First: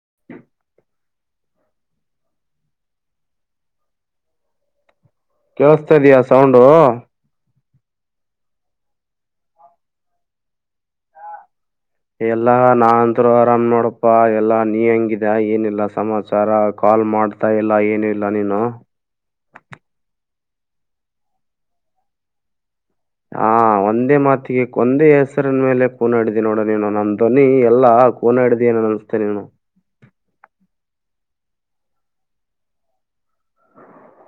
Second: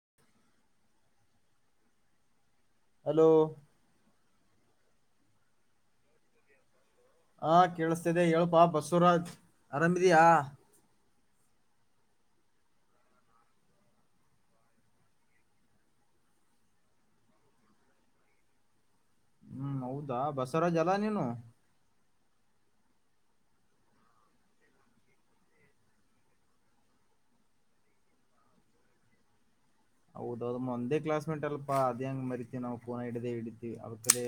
[inaudible] Hello ಕೇಳಸ್ತಾ ಇದಯಾ sound. ಹಾ ಕೇಳಿಸತಿದೆ ಹೇಳಪಾ ಬಸವರಾಜ್ ಅರಾಮಿದಿಯಾ. ಎಲ್ಲ ನಾ ಅಂತರು ಆರಾಮ್ ನೋಡಪ್ಪಾ ಎಲ್ಲ ನೀ ಹೆಂಗಿದ ಏನಿಲ್ಲ ಸಮಾಚಾರ ಕಾಲ್ ಮಾಡ್ತಾ ಇಲ್ಲ ಏನು ಇಲ್ಲ ನೀನು. ಹ್ಮ್ ಹೌದಾ ಬಸವರಾಜ್ ಅಲ ನೀನು. ಹಾ ಒಂದೇ ಮಾತಿಗೆ ಕೊಂದೇ ಹೆಸರನ್ ಮೇಲೆ ಕೂನಾಡ್ದಿ ನೋಡ ನೀನು ನನ್ ಧ್ವನಿ ಎಲ್ಲಾ ಕೂನಾಡ್ದಿ ಏನ ಅನ್ಸುತ್ತೆ ನೀನು. ಹೌದೌದ ಒಂದೇ ಕ್ಲಾಸ್ ಮೇಟ್ ಅಲ್ಪಾ ಅದೇ ಹೆಂಗ ಮರಿತಿವಿ ನಾವು ಫೋನ ಹಡ್ದದೆ ಹಡತಿವಿ ಅವ್ರ ಕಡೆ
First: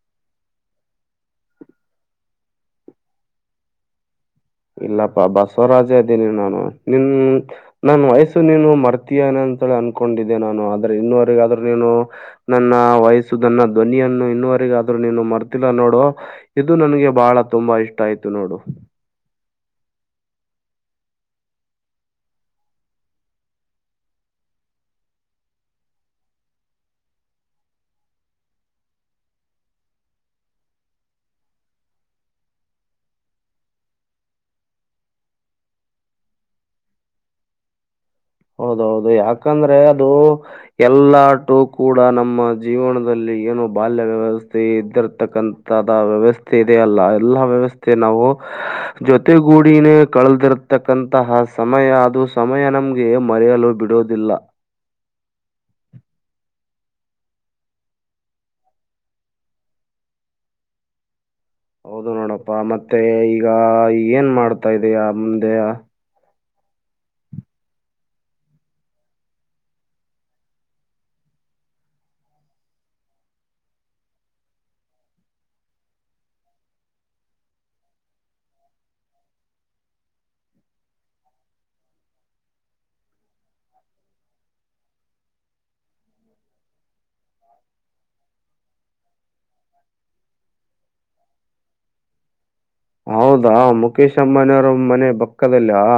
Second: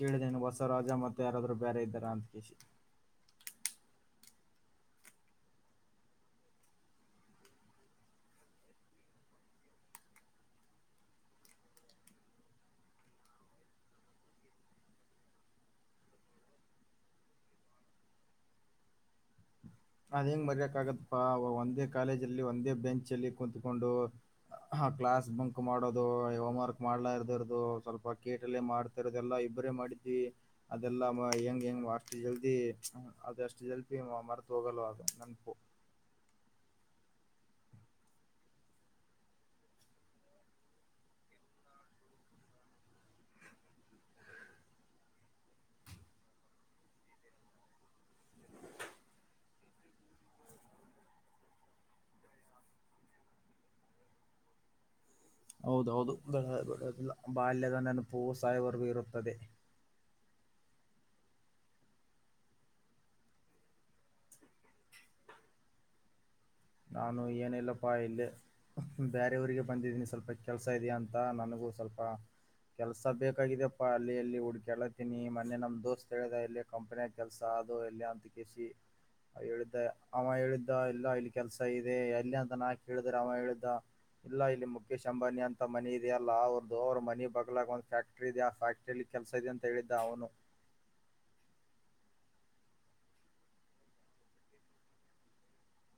ಕೇಳಿದೆ ಬಸವರಾಜ ಮತ್ತೆ ಯಾರಾದ್ರು ಬೇರೆ ಇದ್ದಾರ ಅಂತ ಅಷ್ಟೇ. ಇಲ್ಲಪ್ಪಾ ಬಸವರಾಜೇ ಇದ್ದೀನಿ ನಾನು ನಿನ್ ನನ್ ವಯಸ ನೀನು ಮರ್ತೀಯನೆ ಅಂತೇಳಿ ಅನ್ಕೊಂಡಿದ್ದೆ ನಾನು ಆದ್ರೆ ಇನ್ನವರೆಗಾದ್ರೂ ನೀನು ನನ್ನ ವಯಸ್ಸು ನನ್ನ ಧ್ವನಿಯನ್ನು ಇನ್ನವರೆಗಾದ್ರೂ ನೀನು ಮರ್ತಿಲ್ಲ ನೋಡು ಇದು ನನ್ಗೆ ಬಹಳ ತುಂಬಾ ಇಷ್ಟ ಆಯ್ತು ನೋಡು. ಅದ್ ಹೆಂಗ್ ಮರ್ಯಕ ಆಗತ್ತಪ್ಪಾ ಒಂದೇ ಕಾಲೇಜ ಅಲ್ಲಿ ಒಂದೇ ಬೆಂಚ ಅಲ್ಲಿ ಕುತ್ಕೊಂಡು ಕ್ಲಾಸ್ ಬಂಕ್ ಮಾಡೋದು ಹೋಮ್ವರ್ಕ್ ಮಾಡ್ಲಾ ಇರದಿರದು ಸ್ವಲ್ಪ ಕೇಟಲ್ಲೇ ಮಾಡ್ತಾ ಇರೋದು ಎಲ್ಲಾ ಇಬ್ಬರೇ ಮಾಡಿದ್ವಿ ಅದೆಲ್ಲಾ ಹೆಂಗ್ ಹೆಂಗ ಅಷ್ಟು ಜಲ್ದಿ ಅಷ್ಟು ಜಲ್ದಿ ಮರ್ತ್ [unintelligible] ಹೌದೌದು ಯಾಕಂದ್ರೆ ಅದು ಎಲ್ಲಟು ಕೂಡ ನಮ್ಮ ಜೀವನದಲ್ಲಿ ಏನು ಬಾಲ್ಯ ವ್ಯವಸ್ಥೆ ಇದ್ದಿರ್ತಕ್ಕಂತದ ವ್ಯವಸ್ಥೆ ಇದೆಯ ಅಲ್ಲ ಎಲ್ಲ ವ್ಯವಸ್ಥೆ ನಾವು ಜೊತೆಗೂಡಿನೇ ಕಳೆದಿರ್ತಕ್ಕಂತಹ ಸಮಯ ಅದು ಸಮಯ ನಮ್ಗೆ ಮರೆಯಲು ಬಿಡೋದಿಲ್ಲ. ಹೌದೌ ಹೌದು ಬಿಡಲ್ಲ ಬಾಲ್ಯದ ನೆನಪು ಸಾಯಿವರ್ಗೂ ಇರುತ್ತದೆ. ಹೌದು ನೋಡಪ್ಪಾ ಮತ್ತೆ ಈಗ ಏನ್ ಮಾಡ್ತಾ ಇದಯ ಮುಂದೆ. ನಾನು ಏನಿಲ್ಲಪ್ಪಾ ಇಲ್ಲಿ ಬೇರೆಯವರಿಗೆ ಬಂದಿದೀನಿ ಸ್ವಲ್ಪ ಕೆಲ್ಸ ಇದೆಯ ಅಂತ ನನಗೂ ಸ್ವಲ್ಪ ಕೆಲ್ಸ ಬೇಕಿದಪ್ಪಾ ಅಲ್ಲಿ ಎಲ್ಲಿ ಹುಡ್ಕೇಳತೀನಿ ಮೊನ್ನೆ ನಮ್ ದೋಸ್ತ್ ಹೇಳ್ದ ಇಲ್ಲ ಕಂಪನಿಯ ಕೆಲ್ಸ ಅದು ಎಲ್ಲ ಅಂತ ಕಿಸಿ ಹೇಳ ಅವ ಹೇಳಿದ್ದ ಇಲ್ಲ ಇ ಕೆಲ್ಸ ಇದೆ ಅಲ್ಲಿ ಅಂತ ನಾ ಕೇಳಿದ್ರೆ ಅವನು ಹೇಳಿದ್ದ ಇಲ್ಲ ಇಲ್ಲಿ ಮುಖೇಶ್ ಅಂಬಾನಿ ಅಂತ ಮನಿ ಇದೆಯ ಅಲ್ಲಾ ಅವ್ರ್ದ ಅವ್ರ ಮನ ಬಗ್ಲಾಗ ಒಂದ್ ಫ್ಯಾಕ್ಟ್ರಿ ಇದೆ ಆ ಫ್ಯಾಕ್ಟ್ರಲ್ಲಿ ಕೆಲ್ಸ ಇದೆ ಅಂತ ಹೇಳಿದ್ದ ಅವನು. ಹೌದಾ ಮುಖೇಶ್ ಅಮ್ಮಾನಿ ಅವ್ರ ಮನೆ ಪಕ್ಕದಲ ಹಾ.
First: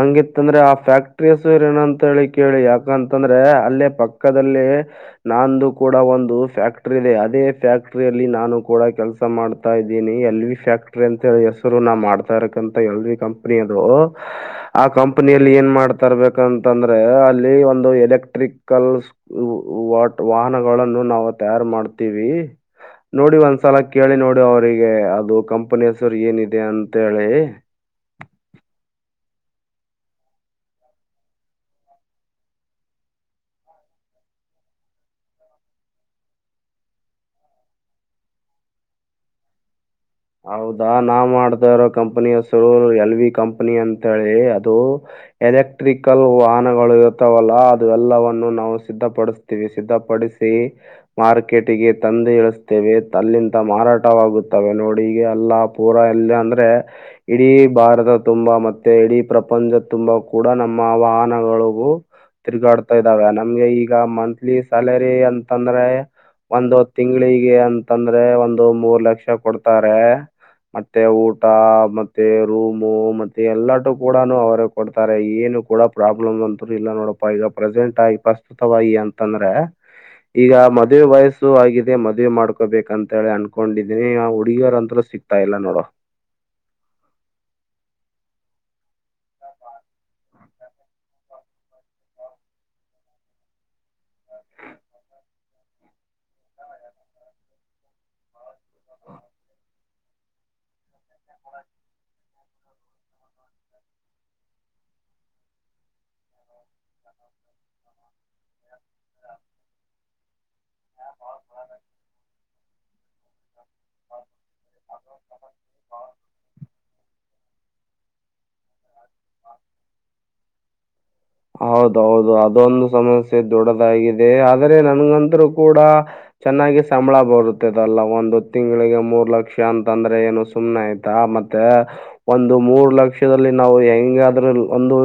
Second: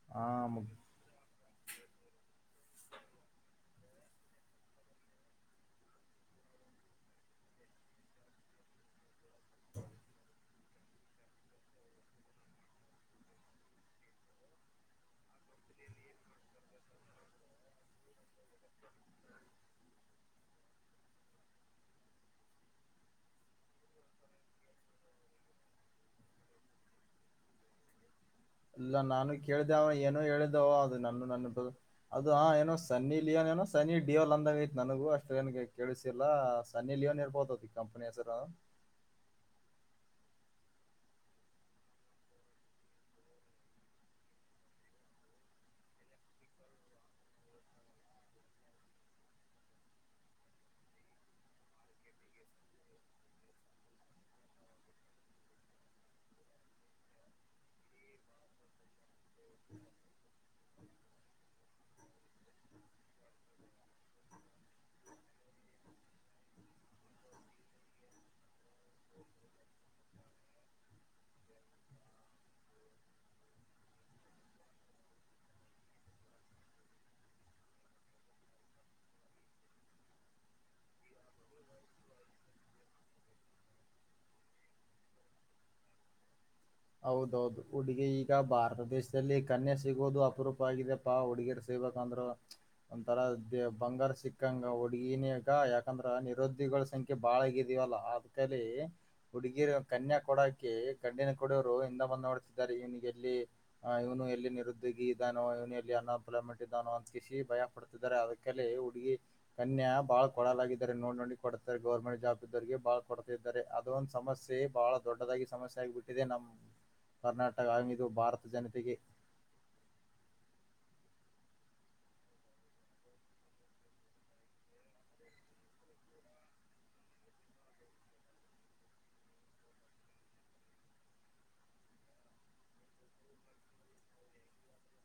ಹಂಗಿತ್ತ ಅಂದ್ರೆ ಆ ಫ್ಯಾಕ್ಟ್ರಹೆಸ್ರು ಏನ ಅಂತ ಹೇಳಿ ಕೇಳಿ ಯಾಕಂತಂದ್ರೆ ಅಲ್ಲೇ ಪಕ್ಕದಲ್ಲಿ ನಾಂದು ಕೂಡ ಒಂದು ಫ್ಯಾಕ್ಟ್ರಿ ಇದೆ ಅದೇ ಫ್ಯಾಕ್ಟರಿ ಅಲ್ಲಿ ನಾನು ಕೂಡ ಕೆಲಸ ಮಾಡ್ತಾ ಇದ್ದೀನಿ ಎಲ್ಲಿ ಫ್ಯಾಕ್ಟ್ರ ಅಂತ ಹೆಸರು ನಾ ಮಾಡ್ತಾ ಇರಕ್ಕಂತ ಎಲ್ ಕಂಪನಿ ಅದು ಆ ಕಂಪನಿಯಲ್ಲಿ ಏನ್ ಮಾಡ್ತಾ ಇರ್ಬೇಕಂತಂದ್ರೆ ಅಲ್ಲಿ ಒಂದು ಎಲೆಕ್ಟ್ರಿಕಲ್ ವ ವಾಟ್ ವಾಹನಗಳನ್ನು ನಾವು ತಯಾರ್ ಮಾಡ್ತೀವಿ ನೋಡಿ ಒಂದ್ಸಲ ಕೇಳಿ ನೋಡಿ ಅವರಿಗೆ ಅದು ಕಂಪ್ ಇನ್ನೊಂದ್ ಸಾರಿ ಏನಿದೆ ಅಂತೇಳಿ ಇಲ್ಲ ನಾನು ಕೇಳ್ದೆ ಅವ್ನ ಏನು ಹೇಳಿದ್ದವ ಅದು ನನ್ನ ನನ್ನ ಅದು ಹ ಏನೋ ಸನ್ನಿ ಲಿಯೋನ್ ಏನೋ ಸನಿ ಡಿಯೋಲ್ ಅಂದಂಗ ಐತ್ ನನಗೂ ಅಷ್ಟ ಏನ್ಗೆ ಕೇಳಸಿಲ್ಲ ಸನ್ನಿ ಲಿಯೋನ್ ಇರ್ಬೋತ ಈ ಕಂಪನಿ ಹೆಸರು. ಹೌದಾ ನಾವು ಮಾಡತ ಇರೋ ಕಂಪನಿಯಸುರು ಎಲ್ ವಿ ಕಂಪನಿ ಅಂತೇಳಿ ಅದು ಎಲೆಕ್ಟ್ರಿಕಲ್ ವಾಹನಗಳು ಇರುತ್ತವಲ್ಲಾ ಅದು ಎಲ್ಲವನ್ನುೂ ನಾವು ಸಿದ್ಧಪಡಿಸ್ತೀವಿ ಸಿದ್ಧಪಡಿಸಿ ಮಾರ್ಕೆಟಿಗೆ ತಂದು ಇಳಿಸ್ತೇವೆ ಅಲ್ಲಿಂತ ಮಾರಾಟವಾಗುತ್ತವೆ ನೋಡಿ. ಎಲ್ಲಾ ಪೂರಾ ಎಲ್ಲ ಅಂದ್ರೆ ಇಡೀ ಭಾರತ ತುಂಬಾ ಮತ್ತೆ ಇಡೀ ಪ್ರಪಂಚ ತುಂಬಾ ಕೂಡ ನಮ್ಮ ವಾಹನಗಳುಗು ತಿರುಗಾಡ್ತಾ ಇದಾವೆ ನಮ್ಗೆ ಈಗ ಮಂತ್ಲಿ ಸಾಲರಿ ಅಂತಂದ್ರೆ ಒಂದು ತಿಂಗಳಿಗೆ ಅಂತಂದ್ರೆ ಒಂದು ಮೂರ್ ಲಕ್ಷ ಕೊಡ್ ಮತ್ತೆ ಊಟ ಮತ್ತೆ ರೂಮು ಮತ್ತೆ ಎಲ್ಲಟು ಕೂಡ ಅವರ ಕೊಡ್ತಾರೆ ಏನು ಕೂಡ ಪ್ರಾಬ್ಲಮ್ ಅಂತ ಇಲ್ಲ ನೋಡಪ್ಪ ಈಗ ಪ್ರೆಸೆಂಟ್ ಆಗಿ ಪ್ರಸ್ತುತವಾಗಿ ಅಂತಂದ್ರೆ ಈಗ ಮದ್ವೇ ವಯಸ್ಸು ಆಗಿದೆ ಮದ್ವೆ ಮಾಡ್ಕೋಬೇಕಂತ ಹೇಳಿ ಅನ್ಕೊಂಡಿದೀನಿ ಹುಡಿಗಿಯೋರಂತ್ರ ಸಿಗ್ತಾ ಇಲ್ಲ ನೋಡೋ. ಹೌದೌದು ಹುಡುಗಿ ಈಗ ಭಾರತ ದೇಶದಲ್ಲಿ ಕನ್ಯೆ ಸಿಗೋದು ಅಪರೂಪ ಆಗಿದೆಪ್ಪಾ ಹುಡುಗೀರ್ ಸಿಬೇಕಂದ್ರ ಒಂಥರ ದ ಬಂಗಾರ ಸಿಕ್ಕಂಗ ಹುಡುಗಿನಿಗ ಯಾಕಂದ್ರ ನಿರೋದ್ಯೋಗಿಗಳ ಸಂಖ್ಯೆ ಬಾಳಗಿದೀವಲ್ಲ ಅದ್ಕಲ್ಲಿ ಹುಡುಗಿರ್ ಕನ್ಯೆ ಕೊಡಕಿ ಗಣ [unintelligible] ಇವನಿಗೆ ಎಲ್ಲಿ ಇವನು ಎಲ್ಲಿ ನಿರುದ್ಯೋಗಿ ಇದಾನೋ ಇವನು ಎಲ್ಲಿ ಅನ್ಎಂಪ್ಲಾಯ್ಮೆಂಟ್ ಇದಾನೋ ಅಂತ ಕಿಸಿ ಭಯ ಪಡ್ತಿದ್ದಾರೆ ಅದಕ್ಕಲ್ಲಿ ಹುಡುಗಿ ಕನ್ಯಾ ಬಹಳ ಕೊಡಲಾಗಿದ್ದಾರೆ ನೋಡ್ ನೋಡಿ ಕೊಡತಾರೆ ಗವರ್ಮೆಂಟ್ ಜಾಬ್ ಇದ್ದರಿಗೆ ಬಹಳ ಕೊಡ್ತಿದ್ದಾರೆ ಅದೊಂದು ಸಮಸ್ಯೆ ಬಹಳ ದೊಡ್ಡದಾಗಿ ಸಮಸ್ಯೆ ಆಗ್ಬಿಟ್ಟು ಇದೆ ನಮ್ಮ ಕರ್ನಾಟ್ [unintelligible] [unintelligible] ಹೌದೌದು ಅದೊಂದು ಸಮಸ್ಯೆ ದೊಡ್ಡದಾಗಿದೆ ಆದ್ರೆ ನನ್ಗಂತರು ಕೂಡ ಚೆನ್ನಾಗಿ ಸಂಬಳ ಬರುತ್ತದಲ್ಲ ಒಂದು ತಿಂಗಳಿಗೆ ಮೂರ್ ಲಕ್ಷ ಅಂತಂದ್ರೆ ಏನು ಸುಮ್ನೆ ಆಯ್ತಾ ಮತ್ತೆ ಒಂದು ಮೂರ್ ಲಕ್ಷದ ನಾವು ಹೆಂಗಾದ್ರೂ ಒಂದು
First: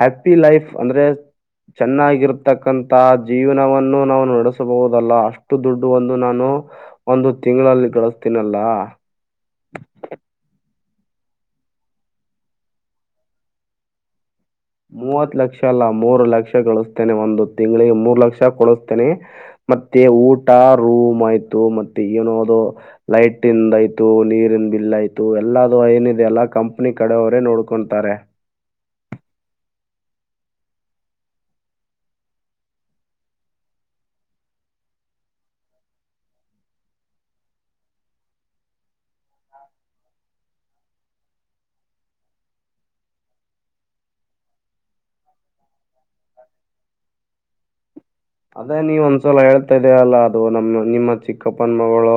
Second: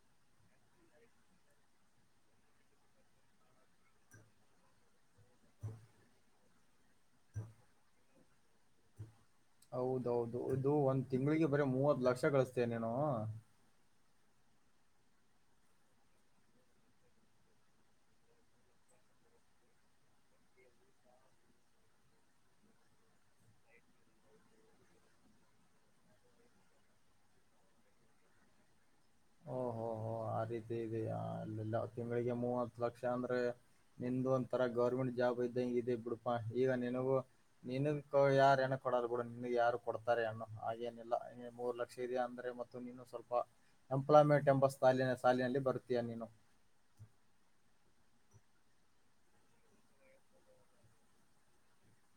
ಹ್ಯಾಪಿ ಲೈಫ್ ಅಂದ್ರೆ ಚೆನ್ನಾಗಿರ್ತಕ್ಕಂತ ಜೀವನವನ್ನು ನಾವು ನಡೆಸಬಹುದಲ್ಲ ಅಷ್ಟು ದುಡ್ಡು ಒಂದು ನಾನು ಒಂದು ತಿಂಗಳಲ್ಲಿ ಗಳಿಸತೀನಲ್ಲ. ಹೌದೌದು ಇದು ಒಂದ್ ತಿಂಗಳಿಗೆ ಬರೀ ಮೂವತ್ ಲಕ್ಷ ಗಳಿಸ್ತೇ ನೀನು. ಮೂವತ್ ಲಕ್ಷ ಅಲ್ಲ ಮೂರು ಲಕ್ಷ ಗಳಿಸ್ತೇನೆ ಒಂದು ತಿಂಗಳಿಗೆ ಮೂರು ಲಕ್ಷ ಕೊಡುಸ್ತೇನೆ ಮತ್ತೆ ಊಟ ರೂಮ್ ಆಯ್ತು ಮತ್ತೆ ಏನೋದು ಲೈಟ್ಂದ ಆಯ್ತು ನೀರಿನ ಬಿಲ್ ಆಯ್ತು ಎಲ್ಲದು ಏನಿದೆ ಅಲ್ಲ ಕಂಪನಿ ಕಡವರೇ ನೋಡ್ಕೊತಾರೆ. ಈ ರೀತಿ ತಿಂಗಳಿಗೆ ಮೂವತ್ ಲಕ್ಷ ಅಂದ್ರೆ ನಿ ಒಂಂತರ ಗೌರ್ಮೆಂಟ್ ಜಾಬ್ ಇದ್ದ ಹಂಗದೆ ಬಿಡಪಾ ಈಗ ನಿನಗೂ ನಿನ ಯಾರ ಹೆಣ್ಣ ಕೊಡಾರ ಬಿಡ ನಿನ ಯಾರು ಕೊಡ್ತಾರೆ ಅಣ್ಣು ಹಾಗೇನಿಲ್ಲ ಮೂರು ಲಕ್ಷ ಇಯಾ ಅಂದ್ರೆ ನೀನು ಸ್ವಲ್ಪ ಎಂಪ್ಲಾಯ್ಮೆಂಟ್ ಎಂಬ ಸಾಲಿನ ಸಾಲಿನಲ್ಲಿ ಬರುತೀಯ ನೀನು ಅದೇ ನೀವ ಒಂದ್ಸಲ ಹೇಳ್ತಾ ಇದೇ ಅಲ್ಲಾ ಅದು ನಮ್ಮ ನಿಮ್ಮ ಚಿಕ್ಕಪ್ಪನ್ ಮಗಳು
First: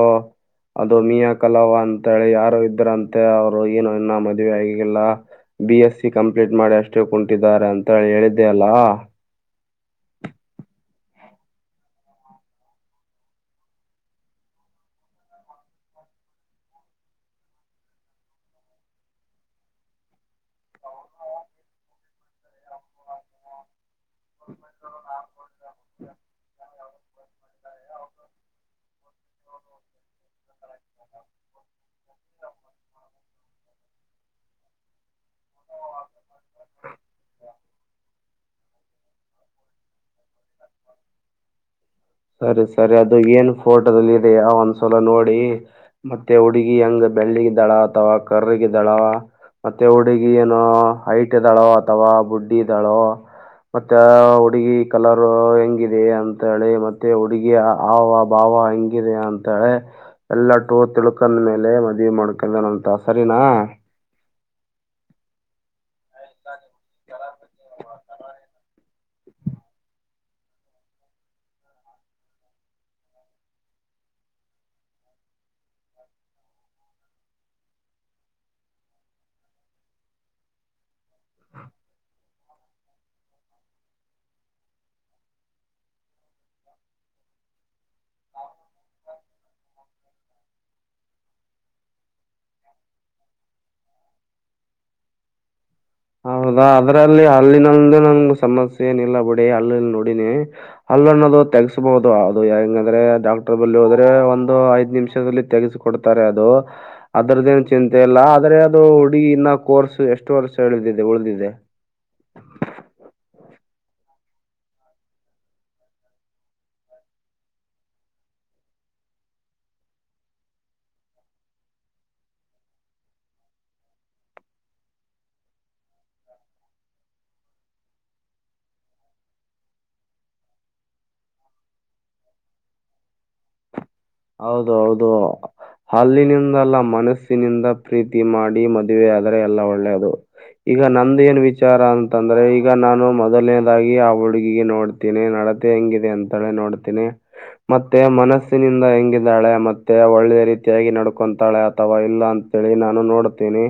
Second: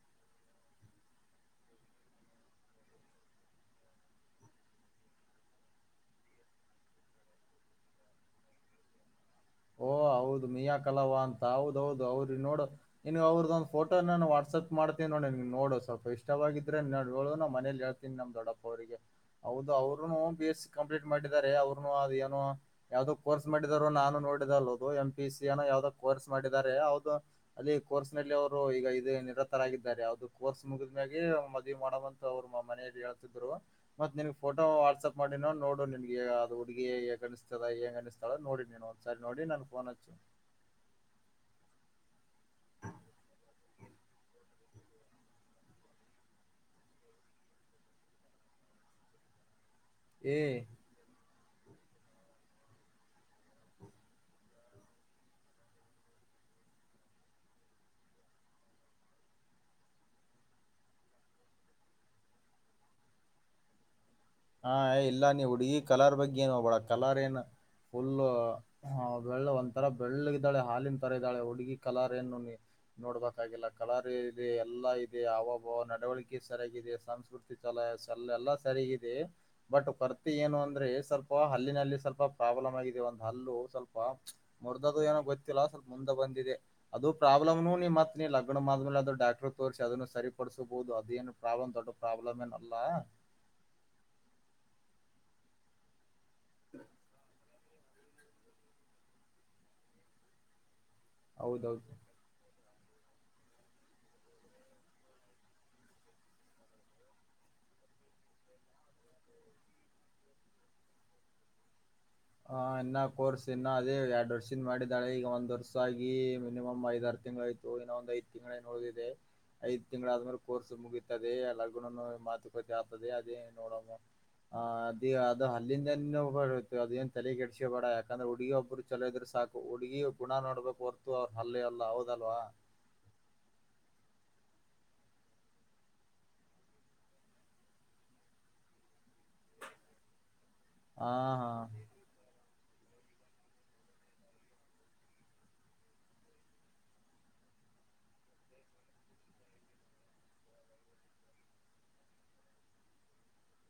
ಅದು ಮಿಯಾ ಕಲಾವ ಅಂತಿ ಯಾರು ಇದ್ರಂತೆ ಅವ್ರು ಏನು ಇನ್ನ ಮದುವೆ ಆಗೆಲ್ಲಾ ಬಿ ಎಸ್ಸ ಕಂಪ್ಲೀಟ್ ಮಾಡಿ ಅಷ್ಟೇ ಕುಂಟಿದ್ದಾರೆ ಅಂತ ಹೇಳಿ ಹೇಳಿದ್ದೇ ಅಲ್ಲ ಓ ಹೌದು ಮಿಯಾ ಕಲಾವ ಅಂತ ಹೌದೌದು ಅವ್ರಿಗೆ ನೋಡು ನಿನ್ ಅವ್ರದೊಂದ್ ಫೋಟೋ ನಾನು ವಾಟ್ಸಪ್ ಮಾಡ್ತೀನಿ ನೋಡ ನೋಡು ಸ್ವಲ್ಪ ಇಷ್ಟವಾಗಿದ್ರೆ ಹೇಳುದು ನ ಮನೇಲಿ ಹೇಳ್ತೀ ನಮ್ ದೊಡ್ಡಪ್ಪ ಅವ್ರರಿಗೆ ಹೌದು ಅವರುನು ಬಿ ಎಸ್ ಸಿ ಕಂಪ್ಲೀಟ್ ಮಾಡಿದ್ದಾರೆ ಅವ್ರುನು ಅದ ಏನೋ ಯಾವವುದೋ ಕೋರ್ಸ್ ಮಾಡಿದಾರೋ ನಾನು ನೋಡಿ ಎಂ ಪಿ ಸಿ ಅನ್ನ ಯಾವ್ದೋ ಕೋರ್ಸ್ ಮಾಡಿದ್ದಾರೆ ಅವದು ಅಲ್ಲಿ ಕೋರ್ಸ್ ನಲ್ಲಿ ಅವರು ಈಗ ಇ ನಿರತರಾಗಿದ್ದಾರೆ ಅವ್ದ ಕೋರ್ಸ್ ಮುಗಿದಾಗಿ ಮದುವವಿ ಮಾಡವಂತ ಅವರು ಮನೆಯಲ್ಲಿ ಹೇಳ್ತಿದ್ರು ಮತ್ತ ನಿನ್ಗ್ ಫೋಟೋ ವಾಟ್ಸ್ಪ್ ಮಾಡಿ ನೋಡು ನಿನ್ಗೆ ಅದು ಹುಡುಗಿಗ್ ಅನಿಸ್ತದ ಹೆಂಗ ಅನಿಸ್ತಳ ನೋಡಿ ನೀನು. ಸರಿ ನೋಡಿ ನನ್ ಫೋನ್ ಹಚ್ಚು. ಸರಿ ಸರಿ ಅದು ಏನ್ ಫೋಟೋದಲ್ಲಿ ಇದೆಯ ಒಂದ್ಸಲ ನೋಡಿ ಮತ್ತೆ ಹುಡುಗಿ ಹೆಂಗ ಬೆಳ್ಳಿಗೆ ದಳ ಅಥವಾ ಕರ್ರಗ ಇದಳಾವ ಮತ್ತೆ ಹುಡುಗಿ ಏ ಏನು ಐಟ ದಳ ವಾ ಬುಡ್ಡಿದಾಳು ಮತ್ತೆ ಹುಡುಗಿ ಕಲರ್ ಹೆಂಗಿದೆ ಅಂತೇಳಿ ಮತ್ತೆ ಹುಡುಗಿ ಆವ ಭಾವ ಹೆಂಗಿದೆ ಅಂತಳೆ ಎಲ್ಲಟ್ಟು ತಿಳ್ಕಂದ ಮೇಲೆ ಮದವಿ ಮಾಡ್ಕಿದನ ಅಂತ ಸರಿನಾ ಹ ಇಲ್ಲ ನೀ ಹುಡುಗಿ ಕಲರ್ ಬಗ್ಗೆ ಏನ್ ಹೋಗ್ಬಳ ಕಲರ್ ಏನು ಫುಲ್ ಬೆಳ್ಳ ಒಂಥರ ಬೆಳ್ಳ್ದಾಳೆ ಹಾಲಿನ ತರ ಇದ್ದಾಳೆ ಹುಡ್ಗಿ ಕಲರ್ ಏನು ನೀ ನೋಡ್ಬೇಕಾಗಿಲ್ಲ ಕಲರ್ ಇದೆ ಎಲ್ಲಾ ಇದೆ ಅವಾವಬ್ಬ ನಡವಳಿಕೆ ಸರಿಯಾಗಿದೆ ಸಂಸ್ಕೃತಿ ಚಲ ಎಲ್ಲ ಎಲ್ಲಾ ಸರಿಯಾಗಿದೆ ಬಟ್ ಕೊರ್ತಿ ಏನು ಅಂದ್ರೆ ಸ್ವಲ್ಪ ಹ ಹಲ್ಲಿನಲ್ಲಿ ಸ್ವಲ್ಪ ಪ್ರಾಬ್ಲಮ್ ಆಗಿದೆ ಒಂದು ಹಲ್ಲು ಸ್ವಲ್ಪ ಮುರಿದದು ಏನೋ ಗೊತ್ತಿಲ್ಲ ಸ್ವಲ್ಪ ಮುಂದೆ ಬಂದ ಅದು ಪ್ರಾಬ್ಲಮ್ನು ನೀ ಮತ್ತ ನೀ ಲಗ್ನ ಮಾಡ್ಮೇಲೆ ಅದು ಡಾಕ್ಟರ್ ತೋರಿಸಿ ಅದನ್ನು ಸರಿಪಡಿಸಬಹುದು ಅದೇನು ರಾಂತ ತಟ [inaudible] ಪ್ರಾಬ್ಲಮೇಏನ ಅಲ್ಲ ಹೌದಾ ಅದ್ರಲ್ಲಿ ಅಲ್ಲಿನ ನಂಗ ನಂಗ ಸಮಸ್ಯೆ ಏನ ಇಲ್ಲ ಬಿಡಿ ಅಲ್ಲಲ್ಲಿ ನೋಡಿನಿ ಅಲ್ಲ ಅನ್ನೋದು ಹೌದೌದು ತೆಗಸಬಹುದು ಅದು ಡಾಕ್ಟರ್ ಬಲ್ಲಿ ಹೋದ್ರೆ ಒಂದು ಐದ್ ನಿಮಿಷದಲ್ಲಿ ತೆಗೆಸಕ ಕೊಡ್ತಾರೆ ಅದು ಅದ್ರದೇಏನು ಚಿಂತೆ ಇಲ್ಲ ಆದ್ರೆ ಅದು ಹುಡುಗ ಇನ್ನ ಕೋರ್ಸ್ ಎಷ್ಟು ವರ್ಷ ಳದಿದೆ ಉಳಿದಿದ್ದಿದೆ ಆ ಇನ್ನ ಕೋರ್ಸ್ ಇನ್ನ ಅದೇ ಎರಡ್ ವರ್ಷಿಂದ ಮಾಡಿದಾಳೆ ಈಗ ಒಂದ್ ವರ್ಷ ಆಗಿ ಮಿನಿಮಮ್ ಐದ ಆರ್ ತಿಂ್ ಆಯತು ಇನ್ನ ಒಂದ್ ಐ್ ತಿಂಗಳೇ ನೋಡಿದೆ ಐದ್ ತಿಂಗಳ ಆದ್ಮೇಲೆ ಕೋರ್ಸ್ ಮುಗತದೆ ಲಗುನ ಮಾತುಕತೆ ಆಗ್ತದೆ ಅದೇ ನೋಡೋಣ ಅ ಅ ಅದು ಅಲ್ಲಿಂದ ಇ ಅದನ್ ಚಲೆ ಕೆಡಸ ಬೇಡ ಯಾಕಂದ್ರೆ ಹುಡುಗಿಯ ಒಬ್ರು ಚಲೋ ಇದ್ರು ಸಾಕು ಹುಡುಗಿ ಗುಣ ನೋಡ್ಬೇಕು ಹೊರ್ತು ಅವ್ರ ಹಲ್ಲೆ ಅಲ್ಲ ಹೌದಲ್ವಾ ಹೌದು ಹೌದು ಅಲ್ಲಿನಿಂದ ಅಲ್ಲ ಮನಸ್ಸಿನಿಂದ ಪ್ರೀತಿ ಮಾಡಿ ಮದುವೆ ಆದರೆ ಎಲ್ಲ ಒಳ್ಳೇದು ಈಗ ಹ ನಂದ ಏನ್ ಹಾ ವಿಚಾರ ಅಂತಂದ್ರೆ ಈಗ ಈಗ ನಾನು ಮೊದಲನೇದಾಗಿ ಆ ಹುಡುಗಿಗೆ ನೋಡ್ತೇನಿ ನಡತೆ ಹೆಂಗಿದೆ ಅಂತಳೆ ನೋಡ್ತೀನೆ ಮತ್ತೆ ಮನಸ್ಸಿನಿಂದ ಹೆ ಾಳೆ ಮತ್ತೆ ಒಳ್ಳೆ ರೀತಿಯಾಗಿ ನಡ್ಕೊಂತಾಳೆ ಅಥವಾ ಇಲ್ಲ ಅಂತೇಳಿ ನಾನು ನೋಡ್ತೀನಿ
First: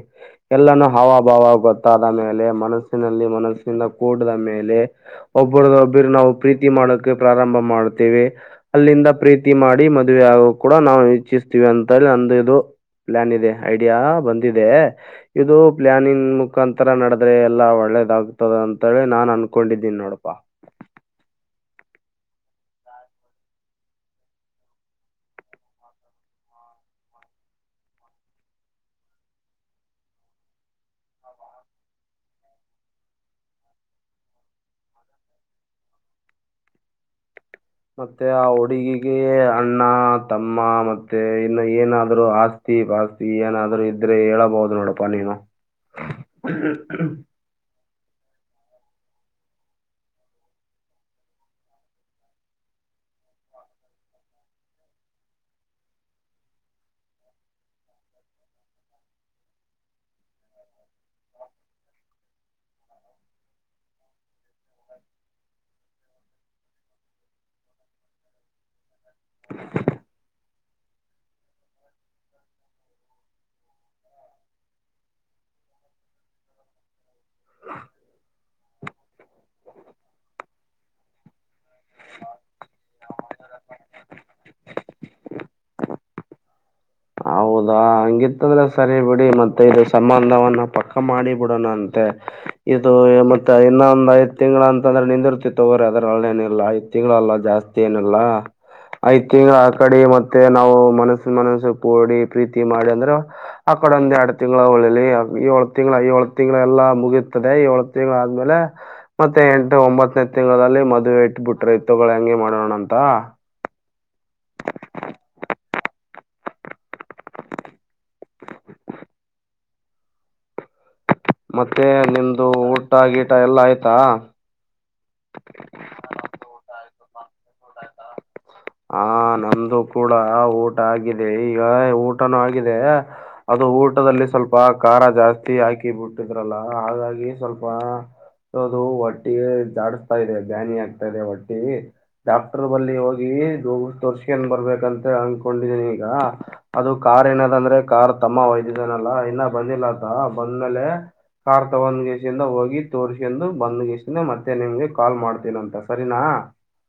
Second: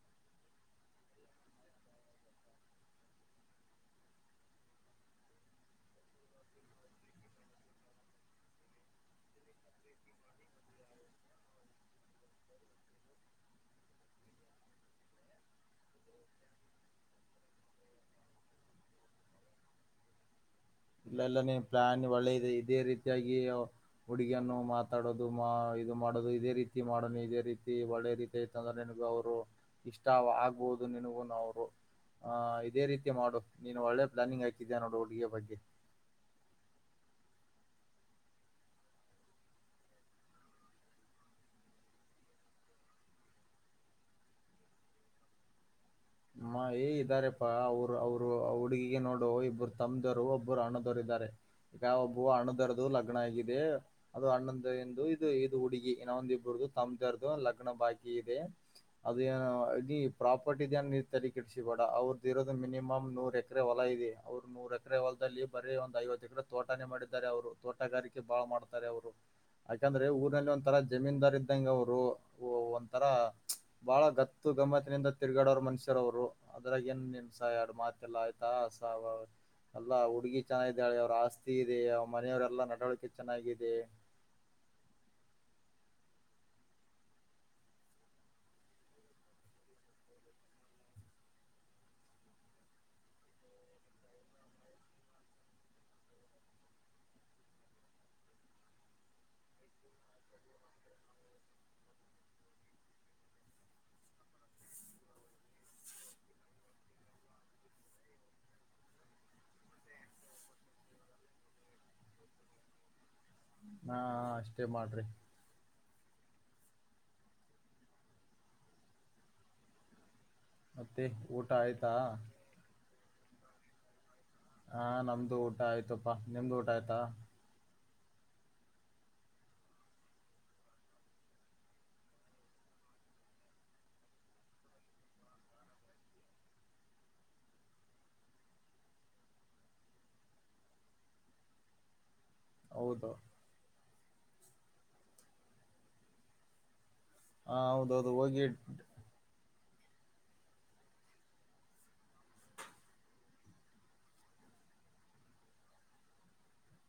ಎಲ್ಲಾನೂ ಹಾವಭಾವ ಗೊತ್ತಾದ ಮೇಲೆ ಮನಸ್ಸಿನಲ್ಲಿ ಮನಸ್ಸಿಂದ ಕೂಡದ ಮೇಲೆ ಒಬರದ ಒಬ್ಬರು ನಾವು ಪ್ರೀತಿ ಮಾಡಕ ಪ್ರಾರಂಭ ಮಾಡ್ತೀವಿ ಅಲ್ಲಿಂದ ಪ್ರೀತಿ ಮಾಡಿ ಮ ಮದುವ ಆಗ ಕೂಡ ನಾವು ಇಚ್ಛಿಸ್ತೀವಿ ಅಂತೇಳಿ ನಂದು ಇದು ಪ್ಲಾನ್ ಇದೆ ಐಡಿಯಾ ಬಂದಿದೆ ಇದು ಪ್ಲಾನಿಂಗ್ ಮುಖಾಂತರ ನಡದ್ರೆ ಎಲ್ಲಾ ಒಳ್ಳೇದಾಗತದ ಅಂತೇಳಿ ನಾನ್ ಅನ್ಕೊಂಡಿದ್ದೀನಿ ನೋಡಪಾ ಇಲ್ಲ ಎಲ್ಲ ನೀನು ಪ್ಲಾನ್ಿ ಒಳ್ಳೆ ಇದೆ ಇದೇ ರೀತಿಯಾಗಿ ಹುಡುಗಿಯನ್ನು ಮಾತಾಡೋದು ಇದು ಮಾಡೋದು ಇದೇ ರೀತಿ ಮಾಡೋ ನೀ ಇದೇ ರೀತಿ ಒಳ್ಳೆ ರೀತಿ ತಂದ್ರೆ ನಿನಗೂ ಅವರು ಇಷ್ಟ ಆಗ್ಬಹುದು ನಿನಗೂ ಅವರು್ ಇದೇ ರೀತಿ ಮಾಡು ನೀನು ಒಳ್ಳೆ ಪ್ಲಾನಿಂಗ್ ಹಾಕಿದ ನೋಡು ಹುಡುಗ ಬಗ್ಗೆ ಮತ್ತೆ ಆ ಹುಡುಗಿಗೆ ಅಣ್ಣ ತಮ್ಮ ಮತ್ತೆ ಇನ್ನು ಏನಾದ್ೂ ಆಸ್ತಿ ಪಾಸ್ತಿ ಏನಾದ್ರರು ಇದ್ರೆ ಹೇಳಬಹುದು ನೋಡಪ್ಪಾ ನೀನು ಮ ಏ ಇದ್ದಾರೆಪ್ಪಾ ಅವ್ರು ಅವರು ಹುಡುಗಿಗೆ ನೋಡು ಇಬ್ಬರು ತಮ್ದವರು ಒಬ್ಬರು ಅಣದವರು ಇದ್ದಾರೆ ಈಗ ಒಬ್ಬ ಹಣ್ಣದರ್ದುು ಲಗ್ನ ಆಗಿದೆ ಅದು ಅಣ್ಣದಂದು ಇದು ಇದು ಹುಡುಗಿ ಇನ್ನ ಒಂದು ಇಬರದು ತಮ್ದರ್ದು ಲಗ್ನ ಬಾಕಿ ಇದೆ ಅದು ಏನು ಇ ಪ್ರಾಪರ್ಟಿ ಇದನ್ ತರಿಕಡಿಸಿ ಬೇಡ ಅವ್ರದ್ದ ಇರೋದು ಮಿನಿಮಮ್ ನೂರ್ ಎಕರೆ ಹೊಲ ಇದೆ ಅವ್ರು ನೂರ ಎಕರೆ ಹೊಲದಲ್ಲಿ ಬರೇ ಒಂದಂದು ಐವತ್ತು ಎಕರೆ ತೋಟಾನೇ ಮಾಡಿದ್ದಾರೆ ಅವರು ತೋಟಗಾರಿಕೆ ಬಾಳ ಮಾಡ್ತಾರೆ ಅವರು ಯಾಕಂದ್ರೆ ಊರಲ್ಲಿ ಒಂ ತರ ಜಮೀನ್ದಾರ್ ಇದ್ದಂ ಅವರು ಒಂಥರ ಬಹಳ ಗತ್ತು ಗಮ್ಮತ್ತಿನಿಂದ ತಿರ್ಗಾಡೋರ ಮನ್ಷ [inaudible] ರು ಅದ್ರಾಗ ಏನ್ ಸ ಎರಡು ಮಾತಲ್ಲ ಆಯ್ತಾಸ ಅವ ಎಲ್ಲಾ ಹುಡುಗಿ ಚೆನ್ನಾಗಿದ್ದಾಳೆ ಅವ್ರ ಆಸ್ತಿ ಇದೆ ಅವ ಮನೆಯವರೆಲ್ಲಾ ನಡವಳಿಕೆ ಚೆನ್ನಾಗಿದೆ ಹೌದಾ ಹಂಗಿತ್ತಂದ್ರೆ ಸರಿ ಬಿಡಿ ಮತ್ತೆ ಇ ಸಂಬಂಧವನ್ನ ಪಕ್ಕ ಮಾಡಿ ಬಿಿಡೋಣ ಅಂತೆ ಇದು ಮತ್ತೆ ಇನ್ನೊಂದ್ ಐದ ತಿಂಗ್ ಅಂತಂದ್ರೆ ನಿಂದಿರ್ತಿ ತಗೋ್ರ ಅದ್ರ ಅಲ್ಲೇನಿಲ್ಲ ಐದ ತಿಂಗಳಲ್ಲ ಜಾಸ್ತಿ ಏನಿಲ್ಲಾ ಐದ ತಿಂಗಂಗಳ ಆ ಕಡೆ ಮತ್ತೆ ನಾವು ಮನಸ್ಸ ಮನಸ್ಸ ಕಓಡಿ ಪ್ರೀತಿ ಮಾಡಿ ಅಂದ್ರೆ ಆಕಡೆ ಒಂದ್ ಎರಡ್ ತಿಂಗಳ ಹೊಳಲಿ ಏಳ್ ತಿಂ್ಳ ಏಳ ತಿಂಳ ಎಲ್ಲ ಮುಗೀತದೆ ಏಳ ತಿಂಗಳ ಆದ್ಮೇಲೆ ಮತ್ತೆ ಎಂಟು ಒಂಬತ್ತನೇ ತಿಂಗಳ ಮದ್ವೆೆ ಇಟ್ಬ ಬಿಟ್ರೆ ತಗೊಳ ಹೆಂಗೆ ಮಾಡೋಣ ಅಂತ ಹಾ ಅಷ್ಟೇ ಮಾಡ್ರಿ ಮತ್ತ ಊಟ ಮತ್ತೆ ಆಯ್ತಾ ನಿಮ್ದು ಊಟ ಗೀಟ ಎಲ್ಲಾ ಆಯ್ತಾ ಹ ನಮ್ದು ಊಟ ಆಯ್ತಪ್ಪಾ ನಿಮ್ದು ಊಟ ಆಯ್ತಾ ಹ ನಮ್ದು ಕೂಡ ಊಟ ಆಗಿದೆ ಈಗ ಊಟನೂ ಆಗಿದೆ ಅದು ಊಟದಲ್ಲಿ ಸ್ವಲ್ಪ ಖಾರ ಜಾಸ್ತಿ ಹಾಕಿ ಬಿಟ್ಟಿದ್ರಲ್ಲ ಹಾಗಾಗಿ ಸ್ವಲ್ಪ ಅದು ಒಟ್ಟಿ ಜಾಡಸ್ತಾ ಇದೆ ದಾನಿ ಆಗ್ತಾ ಇದೆ ಒಟ್ಟಿ ಡಾಕ್ಟರ್ ಬಲ್ಲಿ ಹೌದು ಹೋಗಿ ಹತ್ತು ವರ್ಷಕನ್ ಬರ್ಬೇಕಂತ ಅನ್ಕೊಂಡಿದೀನಿ ಈಗ ಅದು ಕಾರ್ ಏನದ ಹಾ ಅಂದ್ರೆ ಹೌದೌದು ಕಾರ್ ತಮ್ಮ ಹೋಗಿ ಒಯ್ದಿದನಲ್ಲಾ ಇನ್ನ ಬಂದಿಲ್ಲತ್ತ ಬಂದ್ಮೇಲೆ ಕಾರ್ ತಗೊಂಡ್ ಗೇಸಿಯಿಂದ ಹೋಗಿ ತೋರ್ಸೊಂಡ ಬಂದ್ ಗೇಸಿಂದ ಮತ್ತೆ ನಿಮ್ಗೆ ಕಾಲ್ ಮಾಡ್ತೀನ ಅಂತ ಸರಿನಾ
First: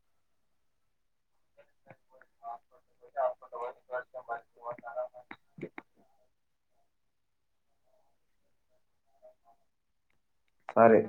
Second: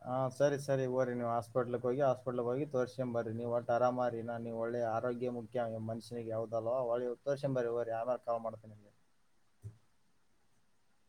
ಹಾ ಸರಿ ಸರಿ ಒ ನೀವು ಹಾಸ್ಪಿಟಲ್ ಹೋಗ ಹಾಸ್ಪಟ್ಲ್ ಹೋಗಿ ವರ್ಷ ಬರಿ ನೀವು ಒಟ್ಟು ಆರಾಮಾರಿ ನ ನೀವು ಒಳ್ಳೆ ಆರೋಗ್ಯ ಮುಖ್ಯ ಮನುಷ್ಯನಿಗೆ ಯಾವ್ದ ಲ್ವಾ ಒಳಿ ತೋರ್ಸಂಬರ ಬರಿ ಯಾರ್ಯಾರು ಕಾವ ಮಾಡ್ತೇನಿ ಇಲ್ಲಿ ಸಾರೆ.